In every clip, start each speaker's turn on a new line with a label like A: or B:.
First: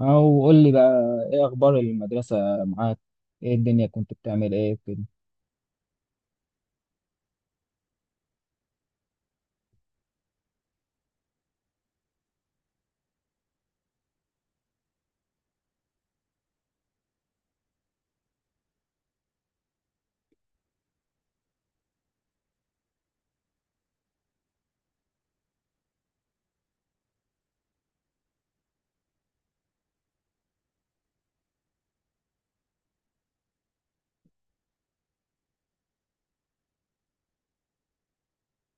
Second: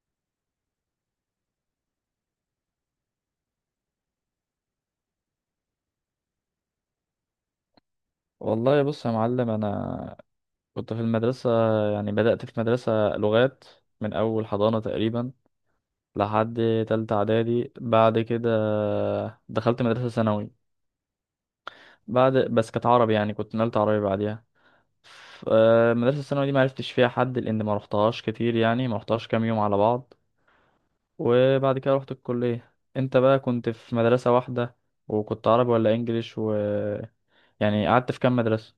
A: او قول لي بقى، ايه اخبار المدرسه؟ معاك؟ ايه الدنيا، كنت بتعمل ايه كده؟
B: والله بص يا معلم، انا كنت في المدرسه. يعني بدات في مدرسه لغات من اول حضانه تقريبا لحد تالتة اعدادي. بعد كده دخلت مدرسه ثانوي، بعد بس كانت عربي. يعني كنت نقلت عربي بعديها. المدرسه الثانوي دي ما عرفتش فيها حد لان ما رحتهاش كتير، يعني ما رحتهاش كام يوم على بعض. وبعد كده رحت الكليه. انت بقى كنت في مدرسه واحده؟ وكنت عربي ولا انجليش و يعني قعدت في كام مدرسه؟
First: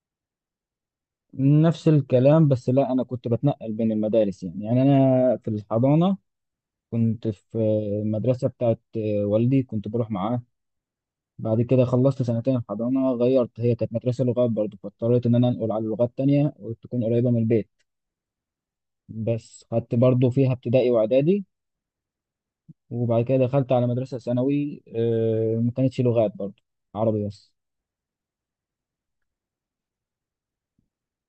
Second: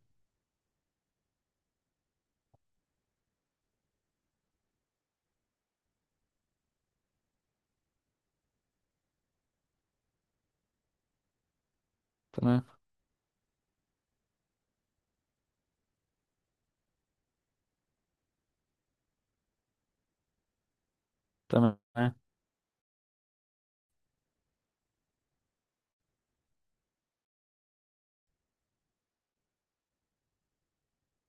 A: نفس الكلام، بس لا، انا كنت بتنقل بين المدارس يعني انا في الحضانه كنت في المدرسه بتاعت والدي، كنت بروح معاه. بعد كده خلصت سنتين
B: تمام
A: الحضانه، غيرت، هي كانت مدرسه لغات برضه، فاضطريت ان انا انقل على لغات تانية وتكون قريبه من البيت. بس خدت برضه فيها ابتدائي واعدادي،
B: تمام
A: وبعد كده دخلت على مدرسه ثانوي، ما كانتش لغات برضه، عربي بس.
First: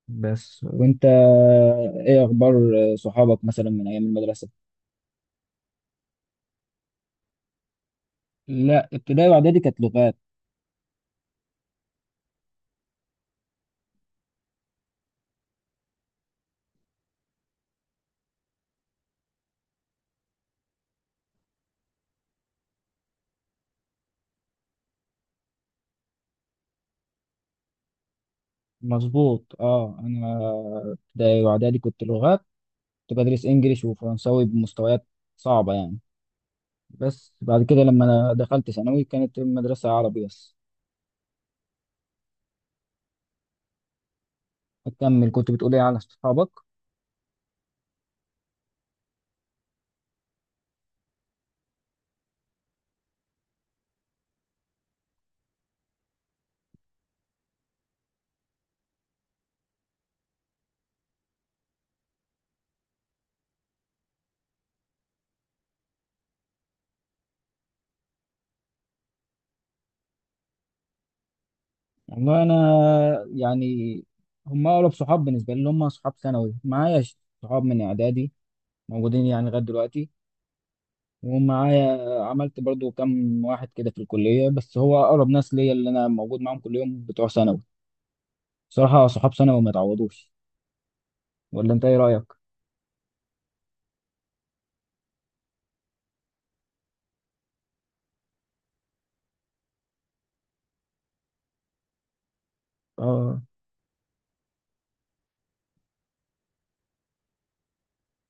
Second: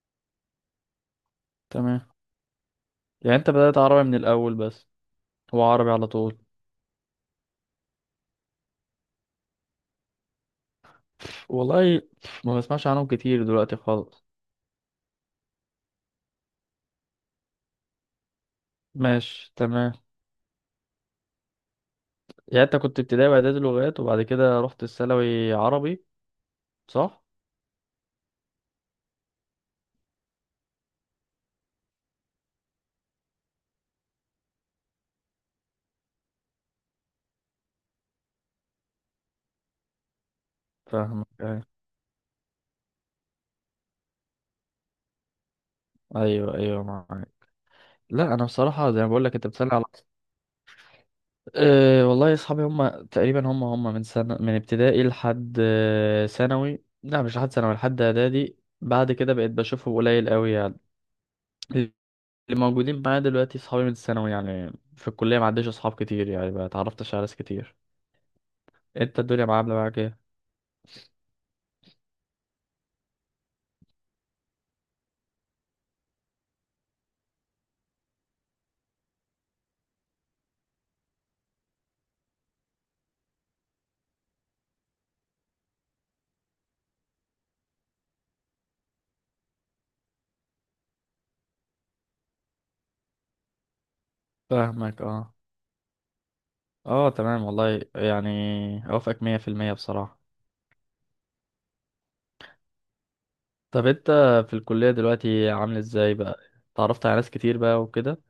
A: بس وانت،
B: تمام.
A: ايه اخبار
B: يعني
A: صحابك
B: انت
A: مثلا
B: بدأت
A: من ايام
B: عربي من
A: المدرسه؟
B: الأول بس؟ هو عربي على طول.
A: لا، ابتدائي واعدادي كانت لغات.
B: والله ما بسمعش عنهم كتير دلوقتي خالص. ماشي تمام. يعني انت كنت ابتدائي وإعدادي لغات وبعد كده رحت الثانوي عربي، صح؟
A: مظبوط، اه، انا ابتدائي واعدادي كنت لغات، كنت بدرس انجليش وفرنساوي بمستويات صعبه يعني. بس بعد كده لما انا دخلت ثانوي كانت المدرسه عربي بس.
B: فاهمك، أيوة.
A: اكمل، كنت بتقول ايه على صحابك؟
B: أيوه أيوه، معاك. لا أنا بصراحة زي ما بقول لك، أنت بتسألني على، والله أصحابي هم تقريبا هم من سنة من ابتدائي لحد ثانوي. لا مش لحد ثانوي، لحد إعدادي. بعد كده بقيت بشوفهم قليل قوي يعني. اللي موجودين معايا دلوقتي صحابي من الثانوي، يعني في الكلية ما عنديش أصحاب كتير، يعني ما اتعرفتش على ناس كتير. أنت الدنيا معاملة معاك إيه؟
A: والله انا يعني، هم اقرب صحاب بالنسبه لي اللي هم صحاب ثانوي معايا، صحاب من اعدادي موجودين يعني لغايه دلوقتي ومعايا. عملت برضو كام واحد كده في الكلية، بس هو أقرب ناس ليا اللي أنا موجود معاهم كل يوم بتوع ثانوي. صراحة، صحاب ثانوي ما يتعوضوش. ولا أنت إيه رأيك؟
B: فاهمك، أه. أه تمام، والله يعني أوافقك 100% بصراحة.
A: آه.
B: طب أنت في الكلية دلوقتي عامل إزاي بقى؟ اتعرفت على ناس كتير بقى وكده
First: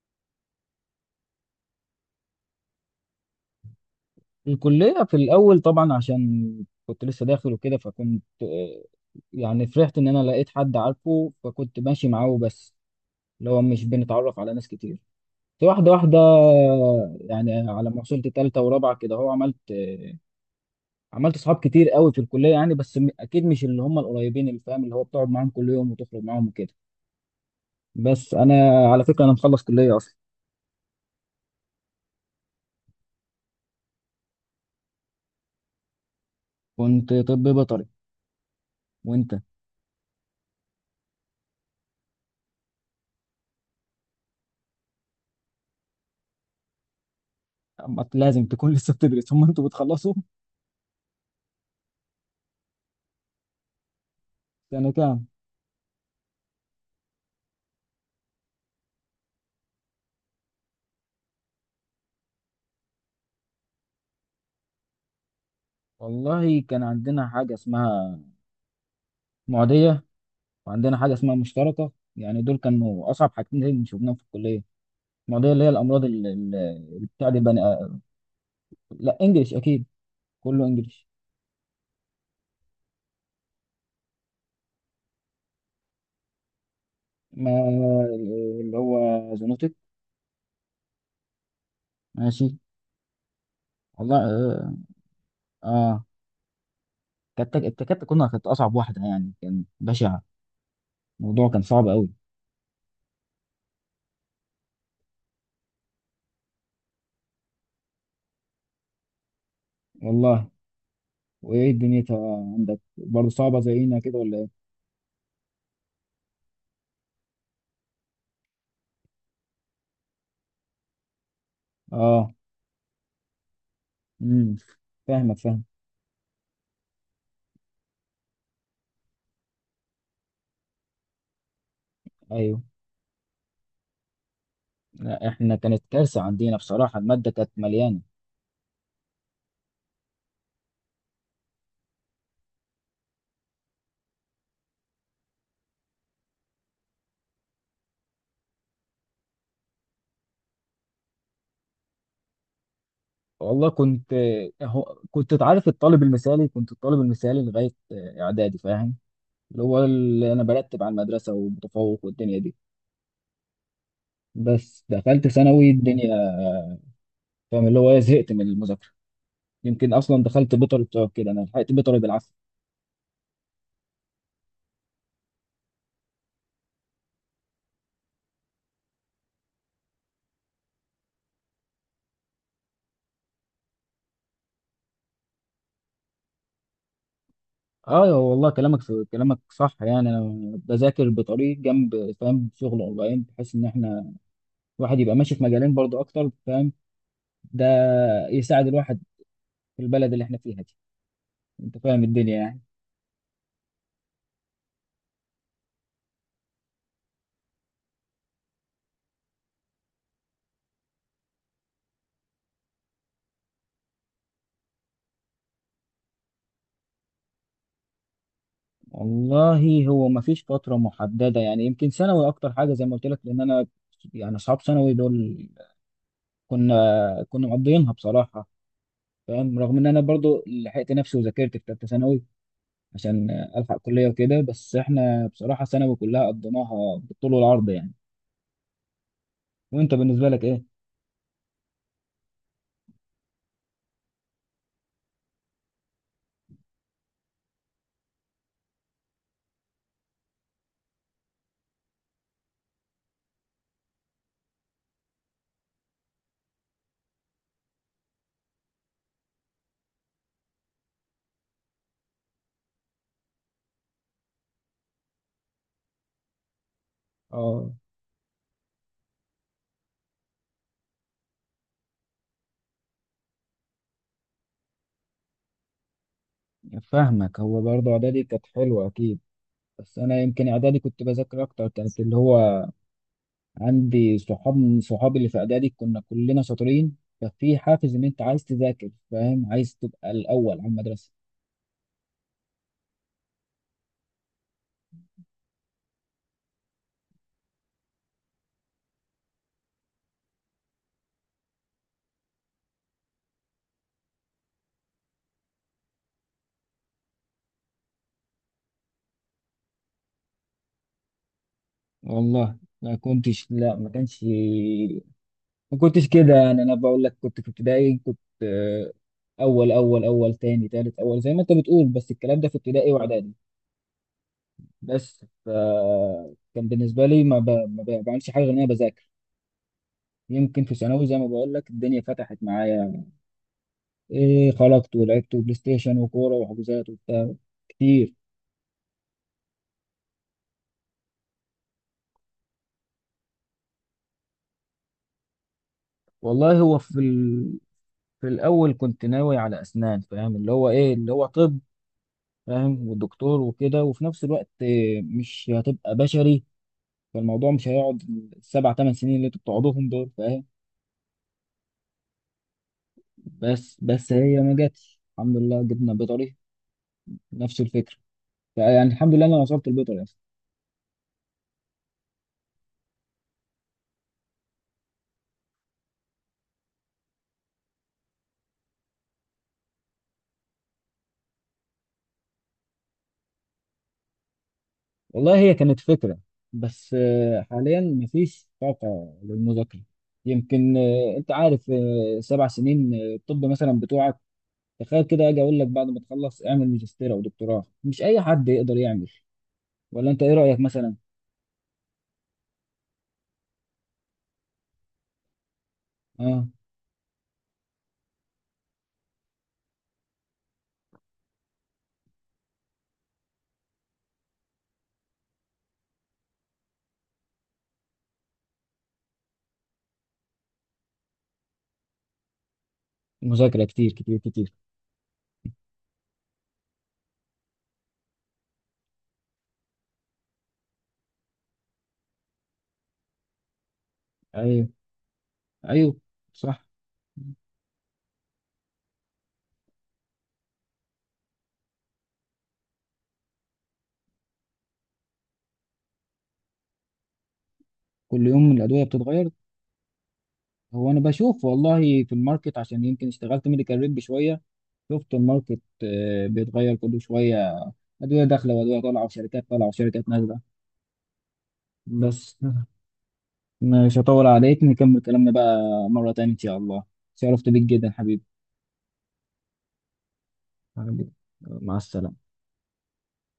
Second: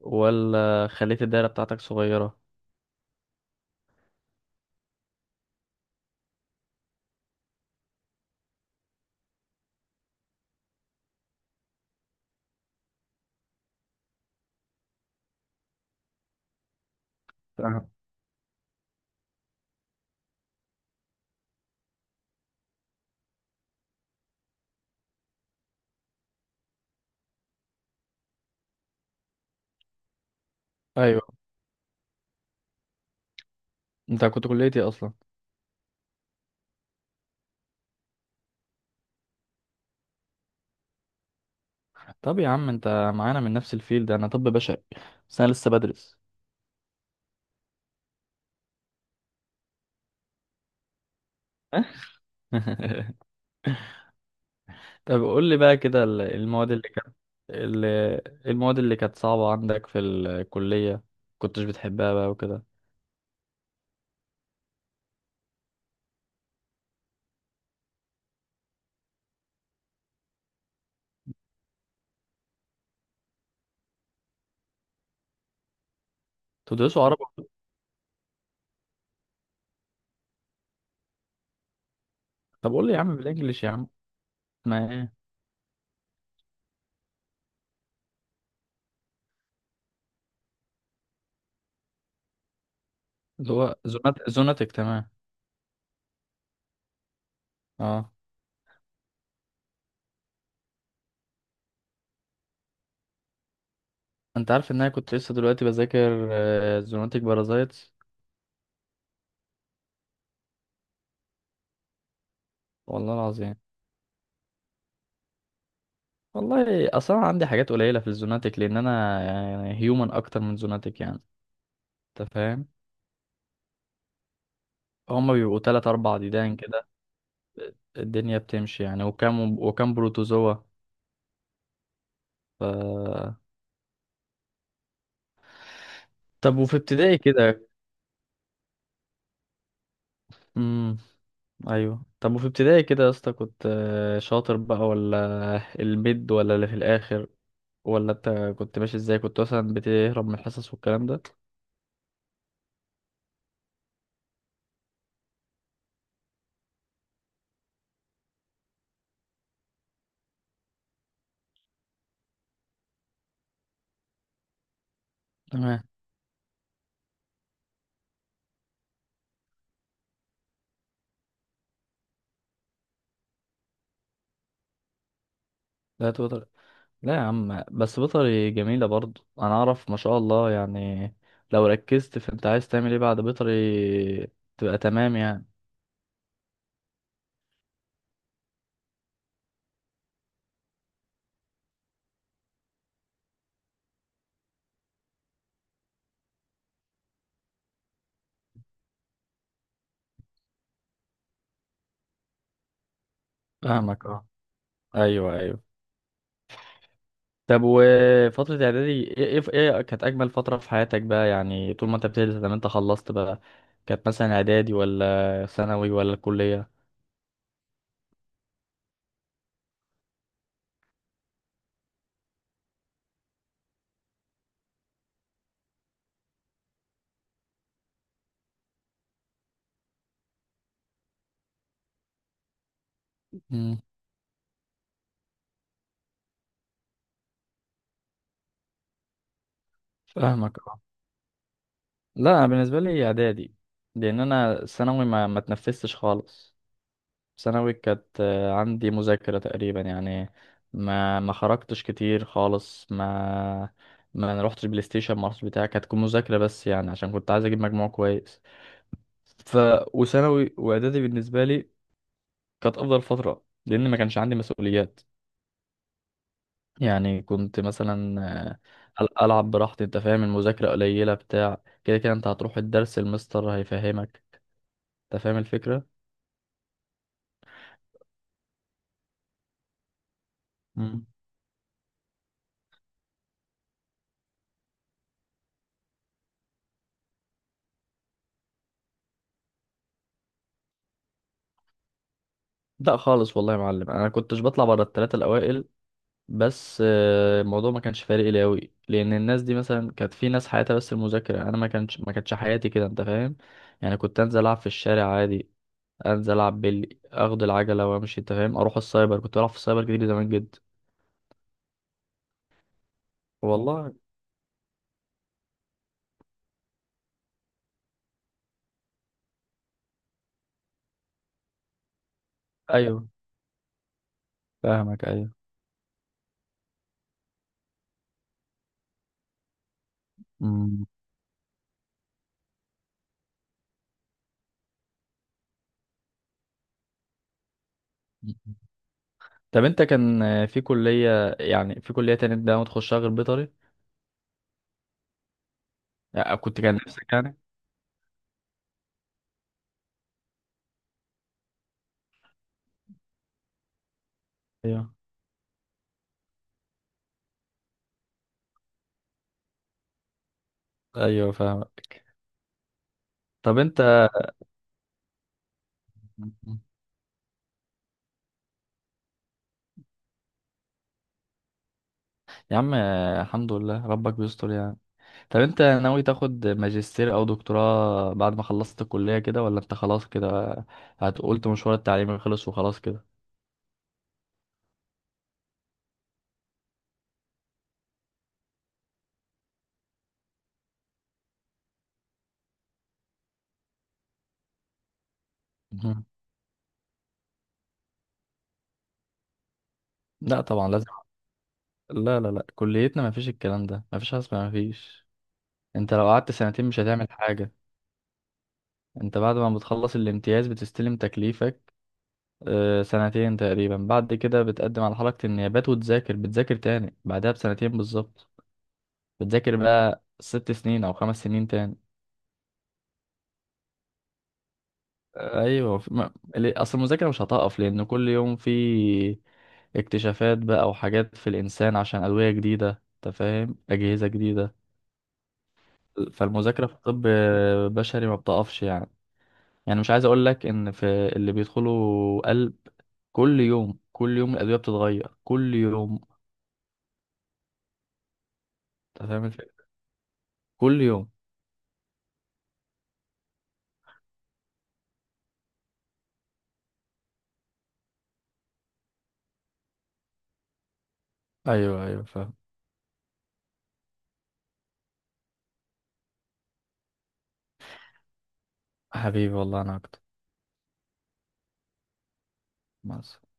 B: ولا خليت الدايرة بتاعتك صغيرة؟
A: الكلية في الأول طبعا، عشان كنت لسه داخل وكده، فكنت يعني فرحت إن أنا لقيت حد عارفه، فكنت ماشي معاه بس، اللي هو مش بنتعرف على ناس كتير، بس واحدة واحدة يعني. على
B: فاهم.
A: ما وصلت تالتة ورابعة كده، هو عملت صحاب كتير قوي في الكليه يعني. بس اكيد مش اللي هم القريبين، اللي فاهم اللي هو بتقعد معاهم كل يوم وتخرج معاهم وكده. بس انا على فكره انا مخلص كليه اصلا.
B: أيوه. أنت كنت كليتي أصلا.
A: كنت طب بيطري، وانت؟
B: طب يا عم أنت معانا من نفس الفيلد، أنا طب بشري بس أنا لسه بدرس.
A: أما لازم تكون لسه بتدرس هم انتوا بتخلصوا سنه كام؟
B: طب قول لي بقى كده ال- المواد اللي كانت صعبة عندك في الكلية، كنتش بتحبها بقى وكده؟
A: والله كان عندنا حاجه اسمها معديه، وعندنا حاجه اسمها مشتركه، يعني دول كانوا اصعب حاجتين شفناهم في الكليه. المعديه اللي هي الامراض،
B: تدرسوا
A: اللي
B: عربي؟
A: بتاع دي بني. لا، انجلش اكيد، كله انجلش.
B: طب قول لي يا عم بالانجلش يا عم. ما ايه
A: ما اللي هو زونوتك، ماشي.
B: اللي هو
A: والله،
B: زوناتك. تمام.
A: اه، كانت كانت
B: اه،
A: كنا كانت اصعب واحده يعني، كان بشع الموضوع، كان صعب قوي.
B: انت عارف ان انا كنت لسه دلوقتي بذاكر زوناتك بارازايتس؟
A: والله، وايه الدنيا عندك
B: والله
A: برضه
B: العظيم،
A: صعبه زينا كده ولا ايه؟
B: والله اصلا عندي حاجات قليلة في الزوناتك لان انا يعني هيومن اكتر من زوناتك يعني، انت
A: اه.
B: فاهم.
A: امم
B: هما
A: فاهمك
B: بيبقوا
A: فاهم.
B: 3 4 ديدان كده الدنيا بتمشي يعني، وكام وكام بروتوزوا.
A: ايوه. لا، احنا كانت كارثه عندنا
B: طب وفي
A: بصراحه،
B: ابتدائي
A: الماده كانت
B: كده،
A: مليانه.
B: امم ايوه طب وفي ابتدائي كده يا اسطى كنت شاطر بقى ولا الميد ولا اللي في الاخر؟ ولا انت كنت ماشي ازاي، كنت مثلا بتهرب من الحصص والكلام ده؟
A: والله كنت تعرف الطالب المثالي، كنت الطالب المثالي لغايه اعدادي فاهم، اللي هو اللي انا برتب على المدرسه ومتفوق والدنيا دي. بس دخلت ثانوي،
B: تمام.
A: الدنيا، فاهم، اللي هو إيه، زهقت من المذاكره. يمكن اصلا دخلت بيطري بسبب كده، انا لحقت بيطري بالعافيه.
B: لا توتر. لا يا عم، بس بيطري جميلة برضو، انا اعرف ما شاء الله يعني. لو ركزت في انت عايز تعمل ايه بعد بيطري تبقى تمام يعني.
A: اه والله، كلامك صح يعني. انا بذاكر بطريق جنب، فاهم، شغل اونلاين، بحيث ان احنا الواحد يبقى ماشي في مجالين برضو اكتر، فاهم؟ ده يساعد الواحد في البلد اللي احنا فيها دي، انت فاهم الدنيا يعني.
B: فاهمك، اه. ايوه ايوه. طب وفترة إعدادي إيه كانت أجمل فترة في حياتك بقى؟ يعني طول ما أنت بتدرس لما أنت خلصت بقى، كانت مثلا إعدادي ولا ثانوي ولا الكلية؟
A: والله، هو ما فيش فتره محدده يعني، يمكن ثانوي اكتر حاجه زي ما قلت لك. لان انا يعني اصحاب ثانوي دول، كنا مقضيينها بصراحه، فاهم، رغم ان انا برضو لحقت نفسي وذاكرت في ثالثه ثانوي عشان الحق
B: مم.
A: كليه وكده. بس احنا بصراحه ثانوي كلها قضيناها بالطول والعرض يعني. وانت بالنسبه لك
B: فاهمك،
A: ايه؟
B: أه. لا أنا بالنسبة لي إعدادي. لأن أنا ثانوي ما تنفستش خالص. ثانوي كانت عندي مذاكرة تقريبا يعني. ما خرجتش كتير خالص. ما رحتش بلاي ستيشن، ما رحتش بتاع. كانت تكون مذاكرة بس يعني عشان كنت عايز أجيب مجموع كويس. ف وثانوي واعدادي بالنسبه لي كانت افضل فتره لان ما كانش عندي مسؤوليات. يعني كنت
A: اه،
B: مثلا العب براحتي. انت فاهم، المذاكره قليله بتاع كده كده. انت هتروح الدرس، المستر هيفهمك، انت فاهم الفكره.
A: فاهمك. هو برضه اعدادي كانت حلوه اكيد، بس انا يمكن اعدادي كنت
B: مم.
A: بذاكر اكتر، كانت اللي هو عندي صحاب من صحابي اللي في اعدادي كنا كلنا شاطرين، ففي حافز ان انت عايز تذاكر، فاهم، عايز تبقى الاول على المدرسه.
B: لا خالص، والله يا معلم انا كنتش بطلع بره الثلاثه الاوائل. بس الموضوع ما كانش فارق لي قوي. لان الناس دي مثلا، كانت في ناس حياتها بس المذاكره، انا ما كانتش حياتي كده، انت فاهم. يعني كنت انزل العب في الشارع عادي. انزل العب بالي، اخد العجله وامشي. انت فاهم، اروح السايبر، كنت بلعب في السايبر كتير زمان جدا.
A: والله ما كنتش، لا، ما
B: والله.
A: كانش ما كنتش كده يعني. انا بقول لك كنت في ابتدائي، كنت اول، اول اول، تاني، تالت، اول، زي ما انت بتقول. بس الكلام ده في ابتدائي
B: ايوه
A: واعدادي.
B: فاهمك.
A: بس
B: ايوه.
A: ف، كان بالنسبه لي ما, بعملش حاجه غير ان انا بذاكر. يمكن في
B: مم.
A: ثانوي زي ما بقول لك الدنيا فتحت معايا، إيه، خرجت ولعبت بلاي ستيشن وكوره وحجوزات وبتاع كتير.
B: طب انت كان في كلية، يعني في كلية تانية انت ما تخشها غير بيطري؟ يعني
A: والله
B: كنت كان
A: هو
B: نفسك يعني.
A: في الاول كنت ناوي على اسنان، فاهم اللي هو ايه، اللي هو طب، فاهم، والدكتور وكده. وفي نفس الوقت
B: ايوه
A: مش هتبقى بشري، فالموضوع مش هيقعد السبع ثمان سنين اللي انتوا بتقعدوهم دول فاهم.
B: ايوه فاهمك. طب
A: بس
B: انت
A: بس هي ما جاتش، الحمد لله جبنا بيطري، نفس الفكره، فيعني الحمد لله انا وصلت البيطري اصلا.
B: يا عم الحمد لله، ربك بيستر يعني. طب انت ناوي تاخد ماجستير او دكتوراه بعد ما خلصت الكلية كده، ولا انت خلاص كده هتقولت مشوار التعليمي خلص وخلاص كده؟
A: والله هي كانت فكره، بس حاليا مفيش طاقه للمذاكره. يمكن انت عارف، 7 سنين، الطب مثلا بتوعك، تخيل كده اجي اقول لك بعد ما
B: مهم.
A: تخلص اعمل ماجستير او دكتوراه، مش اي حد يقدر يعمل. ولا انت ايه
B: لا
A: رايك
B: طبعا لازم.
A: مثلا؟
B: لا لا لا، كليتنا ما فيش الكلام ده، ما فيش حاجة اسمها ما فيش. انت لو قعدت
A: اه.
B: سنتين مش هتعمل حاجة. انت بعد ما بتخلص الامتياز بتستلم تكليفك، سنتين تقريبا. بعد كده بتقدم على حركة النيابات وتذاكر، بتذاكر تاني بعدها بسنتين بالظبط. بتذاكر بقى 6 سنين او 5 سنين تاني.
A: مذاكره كتير كتير كتير.
B: آه، ايوه في- ما... ليه- اصل المذاكرة مش هتقف لان كل يوم في اكتشافات بقى وحاجات في الانسان، عشان ادوية جديدة، انت فاهم، اجهزة جديدة.
A: ايوه ايوه. صح،
B: فالمذاكرة في الطب بشري ما بتقفش يعني مش عايز اقول لك ان في اللي بيدخلوا قلب. كل يوم كل يوم الأدوية بتتغير كل يوم.
A: كل يوم الأدوية
B: أنت فاهم
A: بتتغير.
B: الفكرة، كل
A: هو انا
B: يوم.
A: بشوف والله في الماركت، عشان يمكن اشتغلت ميديكال ريب شويه، شفت الماركت بيتغير كل شويه، ادويه داخله وادويه طالعه وشركات طالعه وشركات نازله.
B: أيوه أيوه فاهم.
A: بس مش هطول عليك، نكمل كلامنا بقى مره تانية ان شاء الله. شرفت بيك جدا حبيبي.
B: حبيبي والله أنا أكتر.
A: حبيبي، مع السلامة.
B: مع السلامة.